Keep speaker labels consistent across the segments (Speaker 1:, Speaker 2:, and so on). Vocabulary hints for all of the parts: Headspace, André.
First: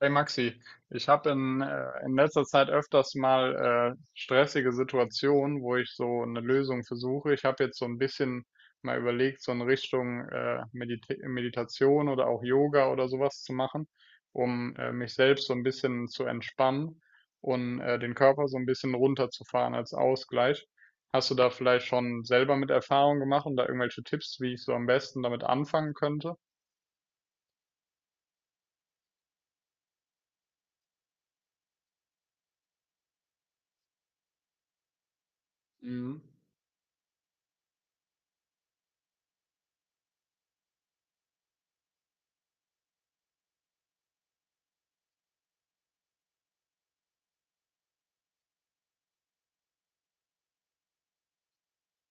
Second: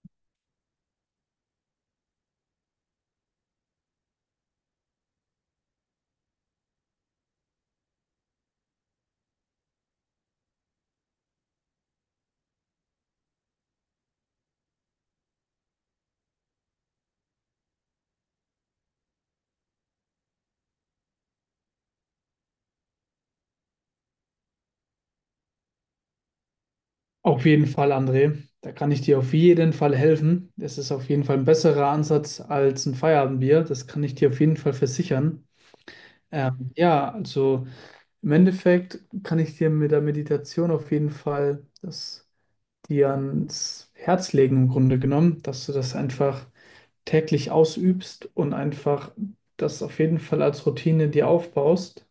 Speaker 1: Hey Maxi, ich habe in letzter Zeit öfters mal stressige Situationen, wo ich so eine Lösung versuche. Ich habe jetzt so ein bisschen mal überlegt, so in Richtung Meditation oder auch Yoga oder sowas zu machen, um mich selbst so ein bisschen zu entspannen und den Körper so ein bisschen runterzufahren als Ausgleich. Hast du da vielleicht schon selber mit Erfahrung gemacht und da irgendwelche Tipps, wie ich so am besten damit anfangen könnte?
Speaker 2: Auf jeden Fall, André. Da kann ich dir auf jeden Fall helfen. Das ist auf jeden Fall ein besserer Ansatz als ein Feierabendbier. Das kann ich dir auf jeden Fall versichern.
Speaker 1: Mhm.
Speaker 2: Ja, also im Endeffekt kann ich dir mit der Meditation auf jeden Fall das dir ans Herz legen, im Grunde genommen, dass du das einfach täglich ausübst und einfach das auf jeden Fall als Routine dir aufbaust.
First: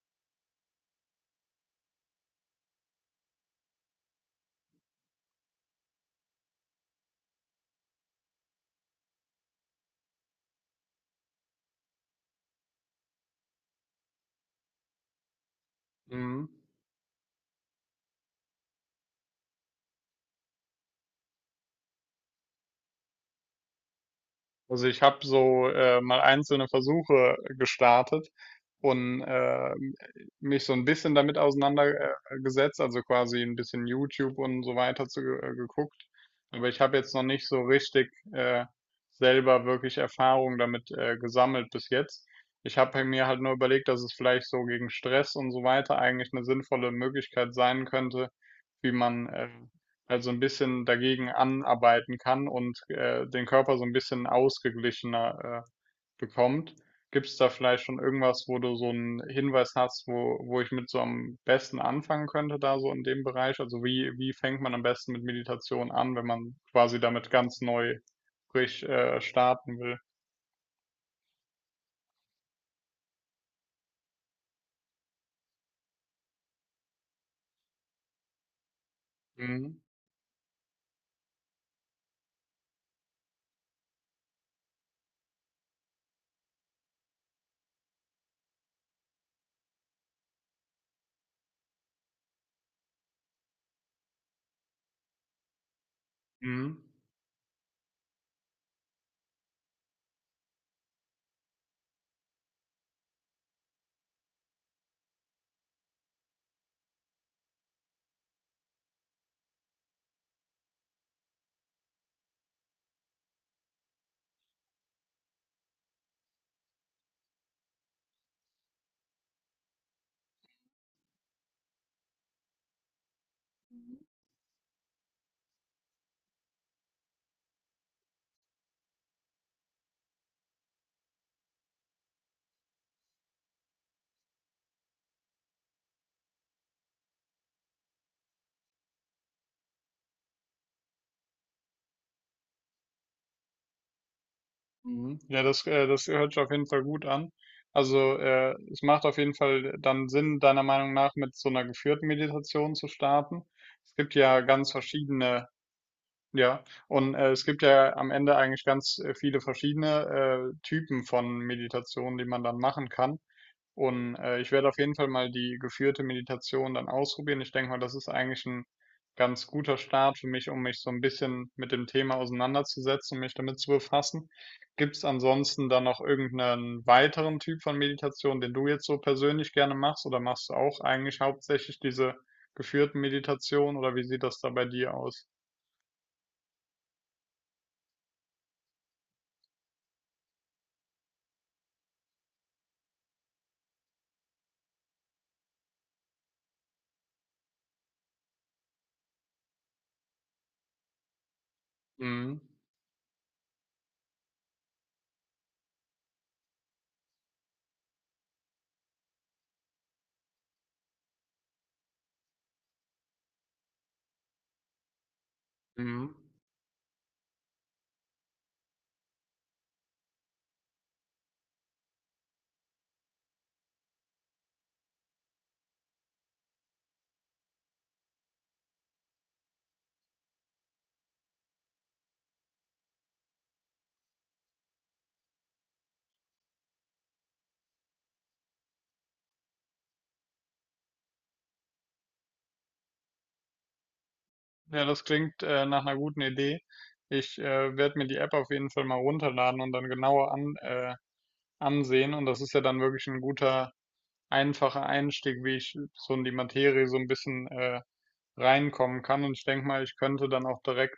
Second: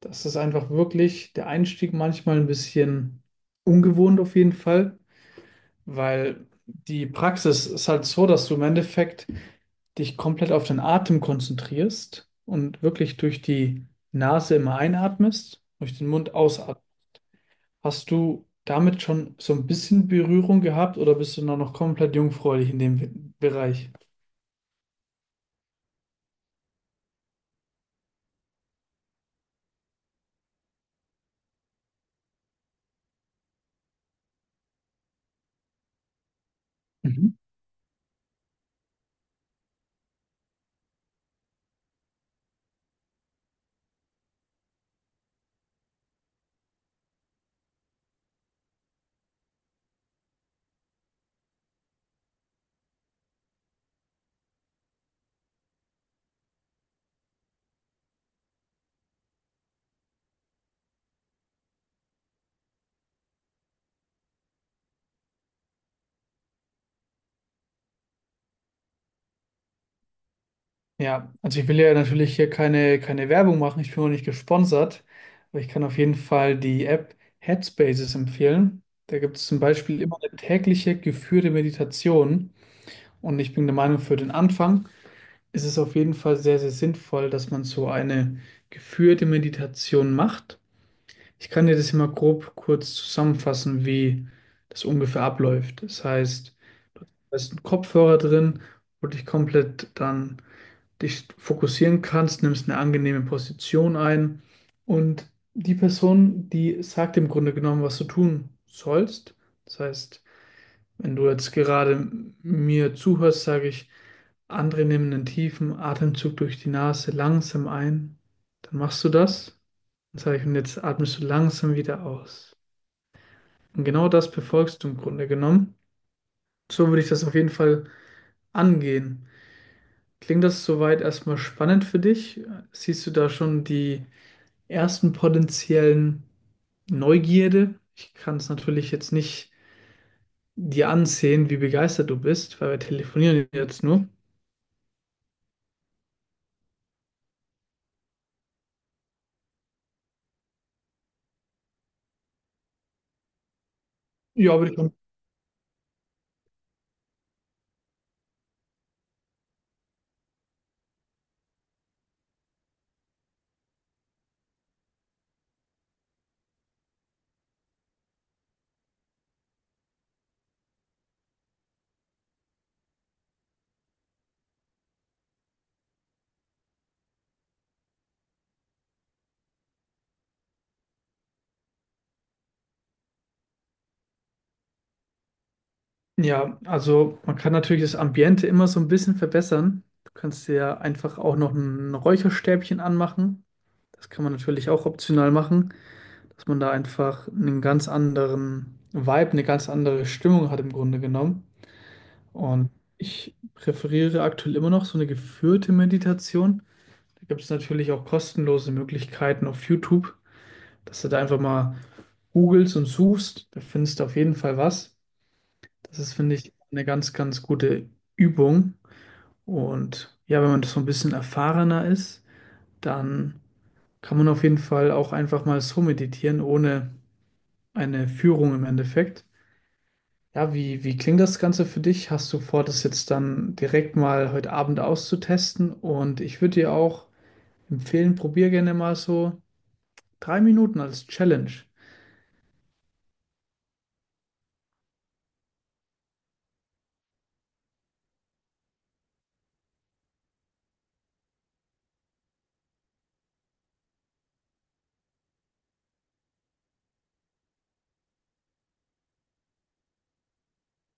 Speaker 2: Das ist einfach wirklich der Einstieg manchmal ein bisschen ungewohnt auf jeden Fall, weil die Praxis ist halt so, dass du im Endeffekt dich komplett auf den Atem konzentrierst und wirklich durch die Nase immer einatmest, durch den Mund
Speaker 1: Mhm.
Speaker 2: ausatmest. Hast du damit schon so ein bisschen Berührung gehabt oder bist du noch komplett jungfräulich in dem Bereich?
Speaker 1: Also ich habe so mal einzelne Versuche gestartet und mich so ein bisschen damit auseinandergesetzt, also quasi ein bisschen YouTube und so weiter geguckt. Aber ich habe jetzt noch
Speaker 2: Mhm.
Speaker 1: nicht so richtig selber wirklich Erfahrung damit gesammelt bis jetzt. Ich habe halt mir halt nur überlegt, dass es vielleicht so gegen Stress und so weiter eigentlich eine sinnvolle Möglichkeit sein könnte, wie man also ein bisschen dagegen anarbeiten kann und den Körper so ein bisschen ausgeglichener bekommt. Gibt es da vielleicht schon irgendwas, wo du so einen Hinweis hast, wo ich mit so am besten anfangen könnte, da so in dem Bereich? Also wie fängt man am besten mit Meditation an, wenn man quasi damit ganz neu frisch starten will?
Speaker 2: Ja, also ich will ja natürlich hier keine Werbung machen, ich bin auch nicht gesponsert, aber ich kann auf jeden Fall die App Headspaces empfehlen. Da gibt es zum
Speaker 1: Mhm.
Speaker 2: Beispiel immer eine tägliche geführte Meditation. Und ich bin der Meinung, für den Anfang ist es auf jeden Fall sehr, sehr sinnvoll, dass man so eine geführte Meditation macht. Ich kann dir das immer grob kurz zusammenfassen, wie das ungefähr abläuft. Das heißt,
Speaker 1: Mhm.
Speaker 2: da ist ein Kopfhörer drin, wo du dich komplett dann dich fokussieren kannst, nimmst eine angenehme Position ein und die Person, die sagt im Grunde genommen, was du tun sollst. Das heißt, wenn du jetzt gerade mir zuhörst, sage ich, andere nehmen einen tiefen Atemzug durch die Nase langsam ein. Dann machst du das. Und jetzt atmest du langsam wieder aus. Und genau das befolgst du im Grunde genommen. So würde ich das auf jeden Fall angehen. Klingt das soweit erstmal spannend für dich? Siehst du da schon die ersten potenziellen Neugierde? Ich kann es natürlich jetzt nicht dir ansehen, wie begeistert du bist, weil wir telefonieren jetzt nur.
Speaker 1: Mhm. Ja, das hört sich auf jeden Fall gut an. Also, es macht auf jeden Fall dann Sinn, deiner Meinung nach mit so einer geführten Meditation zu starten. Es gibt ja
Speaker 2: Ja,
Speaker 1: ganz
Speaker 2: würde ich mal.
Speaker 1: verschiedene, ja, und es gibt ja am Ende eigentlich ganz viele verschiedene Typen von Meditationen, die man dann machen kann. Und ich werde auf jeden Fall mal die geführte Meditation dann ausprobieren. Ich denke mal, das ist eigentlich ein ganz guter Start für mich, um mich so ein bisschen mit dem Thema auseinanderzusetzen und mich damit zu befassen. Gibt es ansonsten dann noch irgendeinen weiteren Typ von Meditation, den du jetzt so persönlich gerne machst, oder machst du auch eigentlich hauptsächlich diese geführten Meditationen, oder wie sieht das da bei dir aus?
Speaker 2: Ja, also man kann natürlich das Ambiente immer so ein bisschen verbessern. Du kannst dir ja einfach auch noch ein Räucherstäbchen anmachen. Das kann man natürlich auch optional machen, dass man da einfach einen ganz anderen Vibe, eine ganz andere Stimmung hat im Grunde genommen.
Speaker 1: Mhm.
Speaker 2: Und ich präferiere aktuell immer noch so eine geführte Meditation. Da gibt es natürlich auch kostenlose Möglichkeiten auf YouTube, dass du da einfach mal googelst und suchst. Da findest du auf jeden Fall was. Das ist,
Speaker 1: Mhm.
Speaker 2: finde ich, eine ganz gute Übung. Und ja, wenn man so ein bisschen erfahrener ist, dann kann man auf jeden Fall auch einfach mal so meditieren, ohne eine Führung im Endeffekt. Ja, wie klingt das Ganze für dich? Hast du vor, das jetzt dann direkt mal heute Abend auszutesten? Und ich würde dir auch empfehlen, probier gerne mal so 3 Minuten als Challenge.
Speaker 1: Ja, das klingt nach einer guten Idee. Ich werde mir die App auf jeden Fall mal runterladen und dann genauer ansehen. Und das ist ja dann wirklich ein guter, einfacher Einstieg, wie ich so in die Materie so ein bisschen reinkommen kann. Und ich denke mal, ich könnte dann auch direkt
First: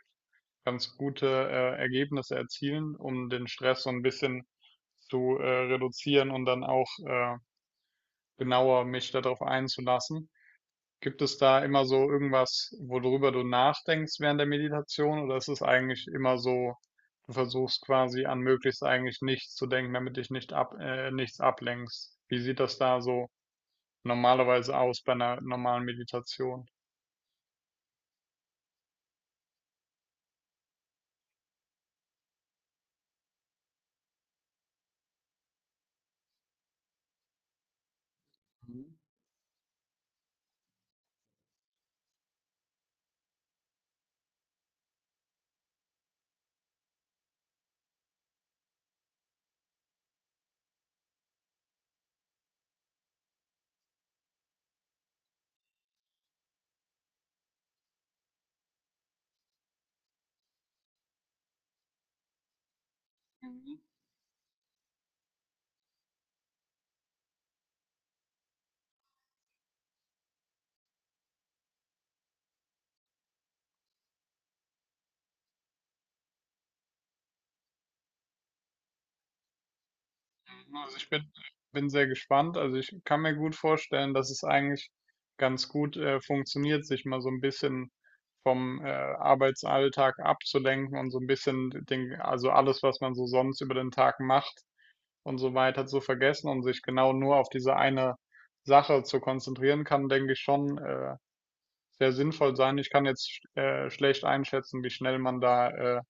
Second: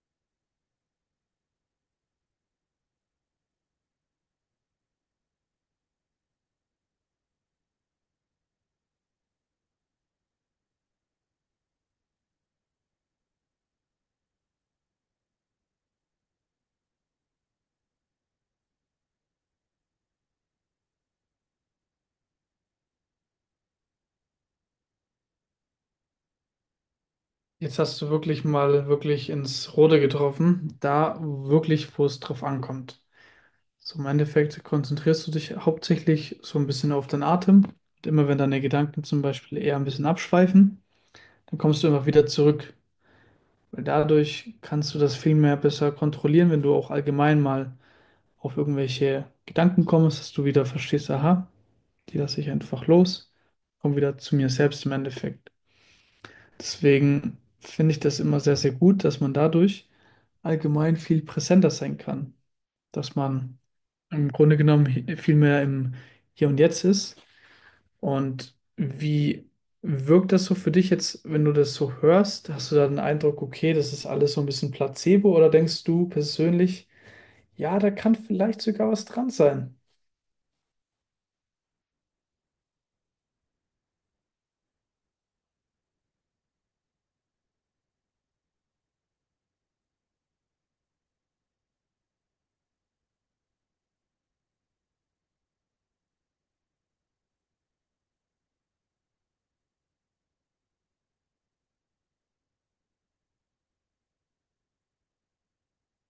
Speaker 1: ganz gute Ergebnisse erzielen, um den Stress so ein bisschen zu reduzieren und dann auch genauer mich darauf einzulassen. Gibt es da immer so irgendwas, worüber du nachdenkst während der Meditation, oder ist es eigentlich immer so, du versuchst quasi an möglichst eigentlich nichts zu denken, damit dich nichts ablenkst? Wie sieht das da so normalerweise aus bei einer normalen Meditation?
Speaker 2: Jetzt hast du wirklich ins Rote getroffen, da wirklich, wo es drauf ankommt. So im Endeffekt konzentrierst du dich hauptsächlich so ein bisschen auf deinen Atem. Und immer wenn deine Gedanken zum Beispiel eher ein bisschen abschweifen, dann kommst du immer wieder zurück. Weil dadurch kannst du das viel mehr besser kontrollieren, wenn du auch allgemein mal auf irgendwelche Gedanken kommst, dass du wieder verstehst, aha, die lasse ich einfach los, komm wieder zu mir selbst im Endeffekt. Deswegen finde ich das immer sehr, sehr gut, dass man dadurch allgemein viel präsenter sein kann. Dass man
Speaker 1: Mhm.
Speaker 2: im Grunde genommen viel mehr im Hier und Jetzt ist. Und wie wirkt das so für dich jetzt, wenn du das so hörst? Hast du da den Eindruck, okay, das ist alles so ein bisschen Placebo? Oder denkst du persönlich, ja, da kann vielleicht sogar was dran sein?
Speaker 1: Mhm, also bin sehr gespannt. Also ich kann mir gut vorstellen, dass es eigentlich ganz gut funktioniert, sich mal so ein bisschen vom Arbeitsalltag abzulenken und so ein bisschen den, also alles, was man so sonst über den Tag macht und so weiter zu vergessen und sich genau nur auf diese eine Sache zu konzentrieren, kann, denke ich, schon sehr sinnvoll sein. Ich kann jetzt schlecht einschätzen, wie schnell man da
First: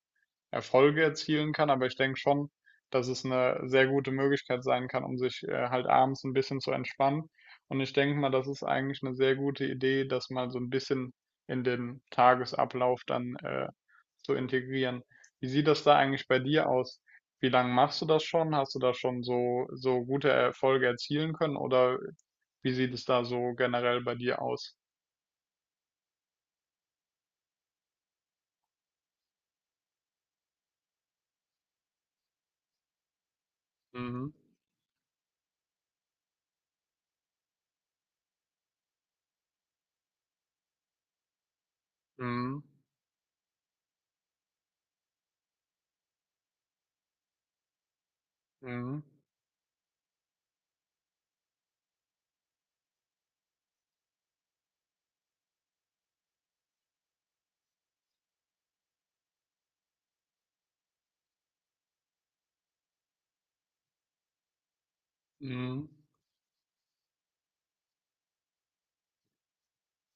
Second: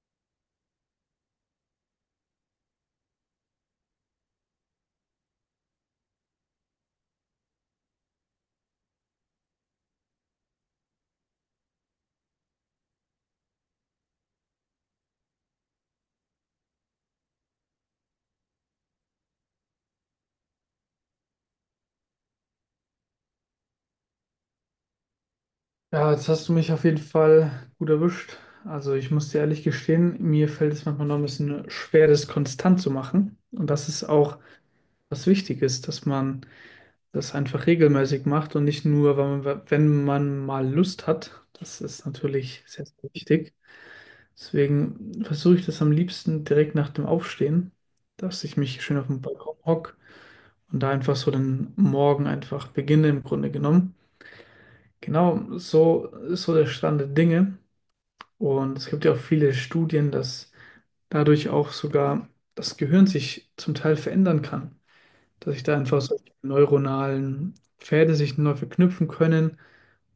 Speaker 1: Erfolge erzielen kann, aber ich denke schon, dass es eine sehr gute Möglichkeit sein kann, um sich halt abends ein bisschen zu entspannen. Und ich denke mal, das ist eigentlich eine sehr gute Idee, das mal so ein bisschen in den Tagesablauf dann zu integrieren. Wie sieht das da eigentlich bei dir aus? Wie lange machst du das schon? Hast du da schon so gute Erfolge erzielen können oder wie sieht es da so generell bei dir aus?
Speaker 2: Ja, jetzt hast du mich auf jeden Fall gut erwischt. Also ich muss dir ehrlich gestehen, mir fällt es manchmal noch ein bisschen schwer, das konstant zu machen. Und das ist
Speaker 1: Mhm.
Speaker 2: auch was wichtig ist, dass man das einfach regelmäßig macht und nicht nur, wenn man mal Lust hat. Das ist
Speaker 1: Mhm.
Speaker 2: natürlich sehr, sehr wichtig. Deswegen versuche ich das am liebsten direkt nach dem Aufstehen, dass ich mich schön
Speaker 1: Mhm.
Speaker 2: auf den Balkon hocke und da einfach so den Morgen einfach beginne im Grunde genommen. Genau so ist so der Stand der Dinge. Und es gibt ja auch viele Studien, dass dadurch auch sogar das Gehirn sich zum Teil verändern kann. Dass sich da
Speaker 1: Mhm.
Speaker 2: einfach solche neuronalen Pfade sich neu verknüpfen können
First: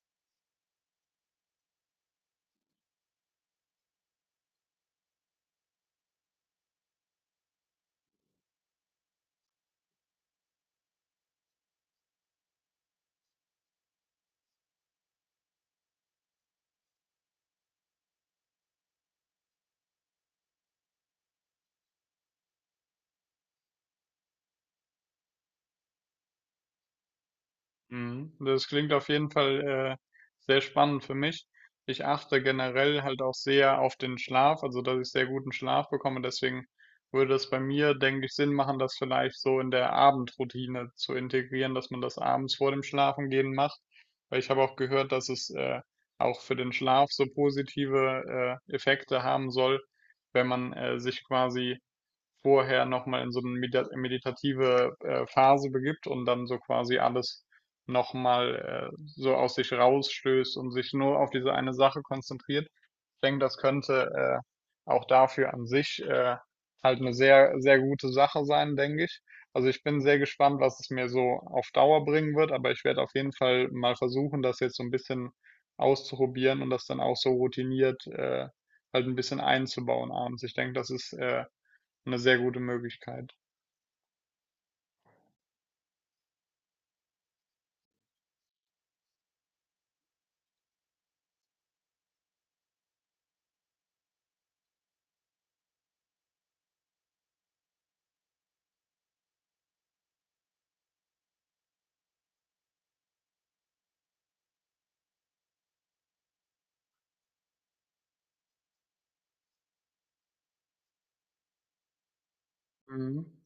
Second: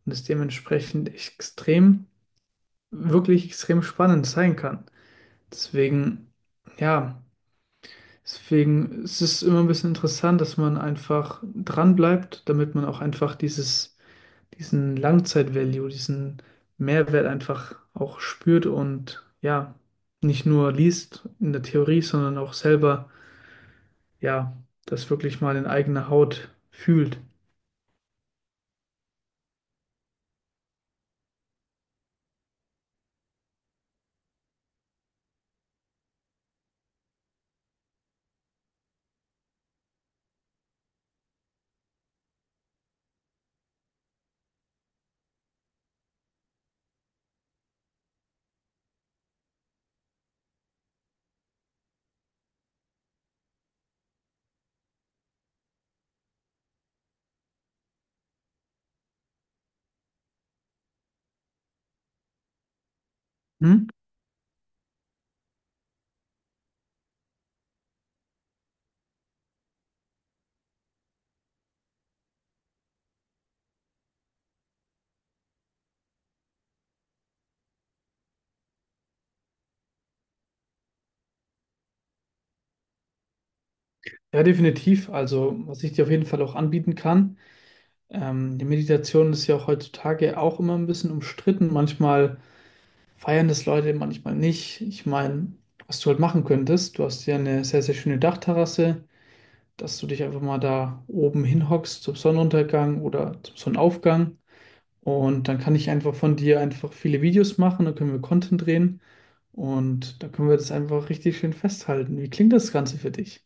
Speaker 2: und es dementsprechend wirklich extrem spannend sein kann. Deswegen, ja, deswegen ist es immer ein bisschen interessant, dass man einfach dran bleibt, damit man auch einfach dieses diesen Langzeit-Value, diesen Mehrwert einfach auch spürt und ja, nicht nur liest in der Theorie, sondern auch selber, ja, das wirklich mal in eigener Haut fühlt.
Speaker 1: Mhm. Das klingt auf jeden Fall äh, sehr spannend für mich. Ich achte generell halt auch sehr auf den Schlaf, also dass ich sehr guten Schlaf bekomme. Deswegen würde es bei mir, denke ich, Sinn machen, das vielleicht so in der Abendroutine zu integrieren, dass man das abends vor dem Schlafengehen macht. Weil ich habe auch gehört, dass es auch für den Schlaf so positive Effekte haben soll, wenn man sich quasi vorher nochmal in so eine meda meditative, Phase begibt und dann so quasi alles nochmal so aus sich rausstößt und sich nur auf diese eine Sache konzentriert. Ich denke, das
Speaker 2: Hm?
Speaker 1: könnte auch dafür an sich halt eine sehr, sehr gute Sache sein, denke ich. Also, ich bin sehr gespannt, was es mir so auf Dauer bringen wird, aber ich werde auf jeden Fall mal versuchen, das jetzt so ein bisschen auszuprobieren und das dann auch so routiniert halt ein bisschen einzubauen abends. Ich denke, das ist eine sehr gute Möglichkeit.
Speaker 2: Ja, definitiv. Also, was ich dir auf jeden Fall auch anbieten kann, die Meditation ist ja auch heutzutage auch immer ein bisschen umstritten. Manchmal feiern das Leute, manchmal nicht. Ich meine, was du halt machen könntest, du hast ja eine sehr, sehr schöne Dachterrasse, dass du dich einfach mal da oben hinhockst zum Sonnenuntergang oder zum Sonnenaufgang. Und dann kann ich einfach von dir einfach viele Videos machen, dann können wir Content drehen und da können wir das einfach richtig schön festhalten. Wie klingt das Ganze für
Speaker 1: Mhm.
Speaker 2: dich?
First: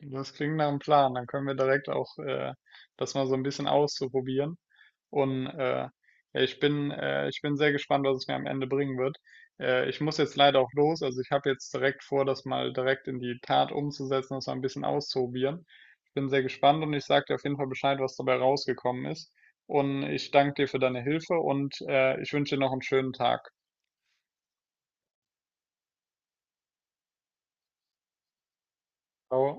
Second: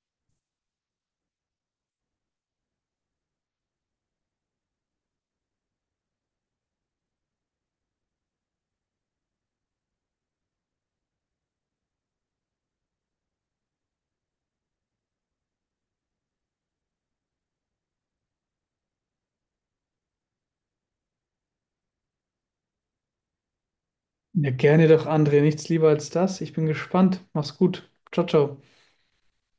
Speaker 1: Das klingt nach einem Plan. Dann können wir direkt auch das mal so ein bisschen ausprobieren. Und ja, ich bin sehr gespannt, was es mir am Ende bringen wird. Ich muss jetzt leider auch los. Also ich habe jetzt direkt vor, das mal direkt in die Tat umzusetzen, das mal ein bisschen auszuprobieren. Ich bin sehr gespannt und ich sage dir auf jeden Fall Bescheid, was dabei rausgekommen ist. Und ich danke dir für deine Hilfe und ich wünsche dir noch einen schönen Tag.
Speaker 2: Ja, gerne doch, André. Nichts lieber als das. Ich bin gespannt. Mach's gut. Ciao, ciao.
Speaker 1: Ciao.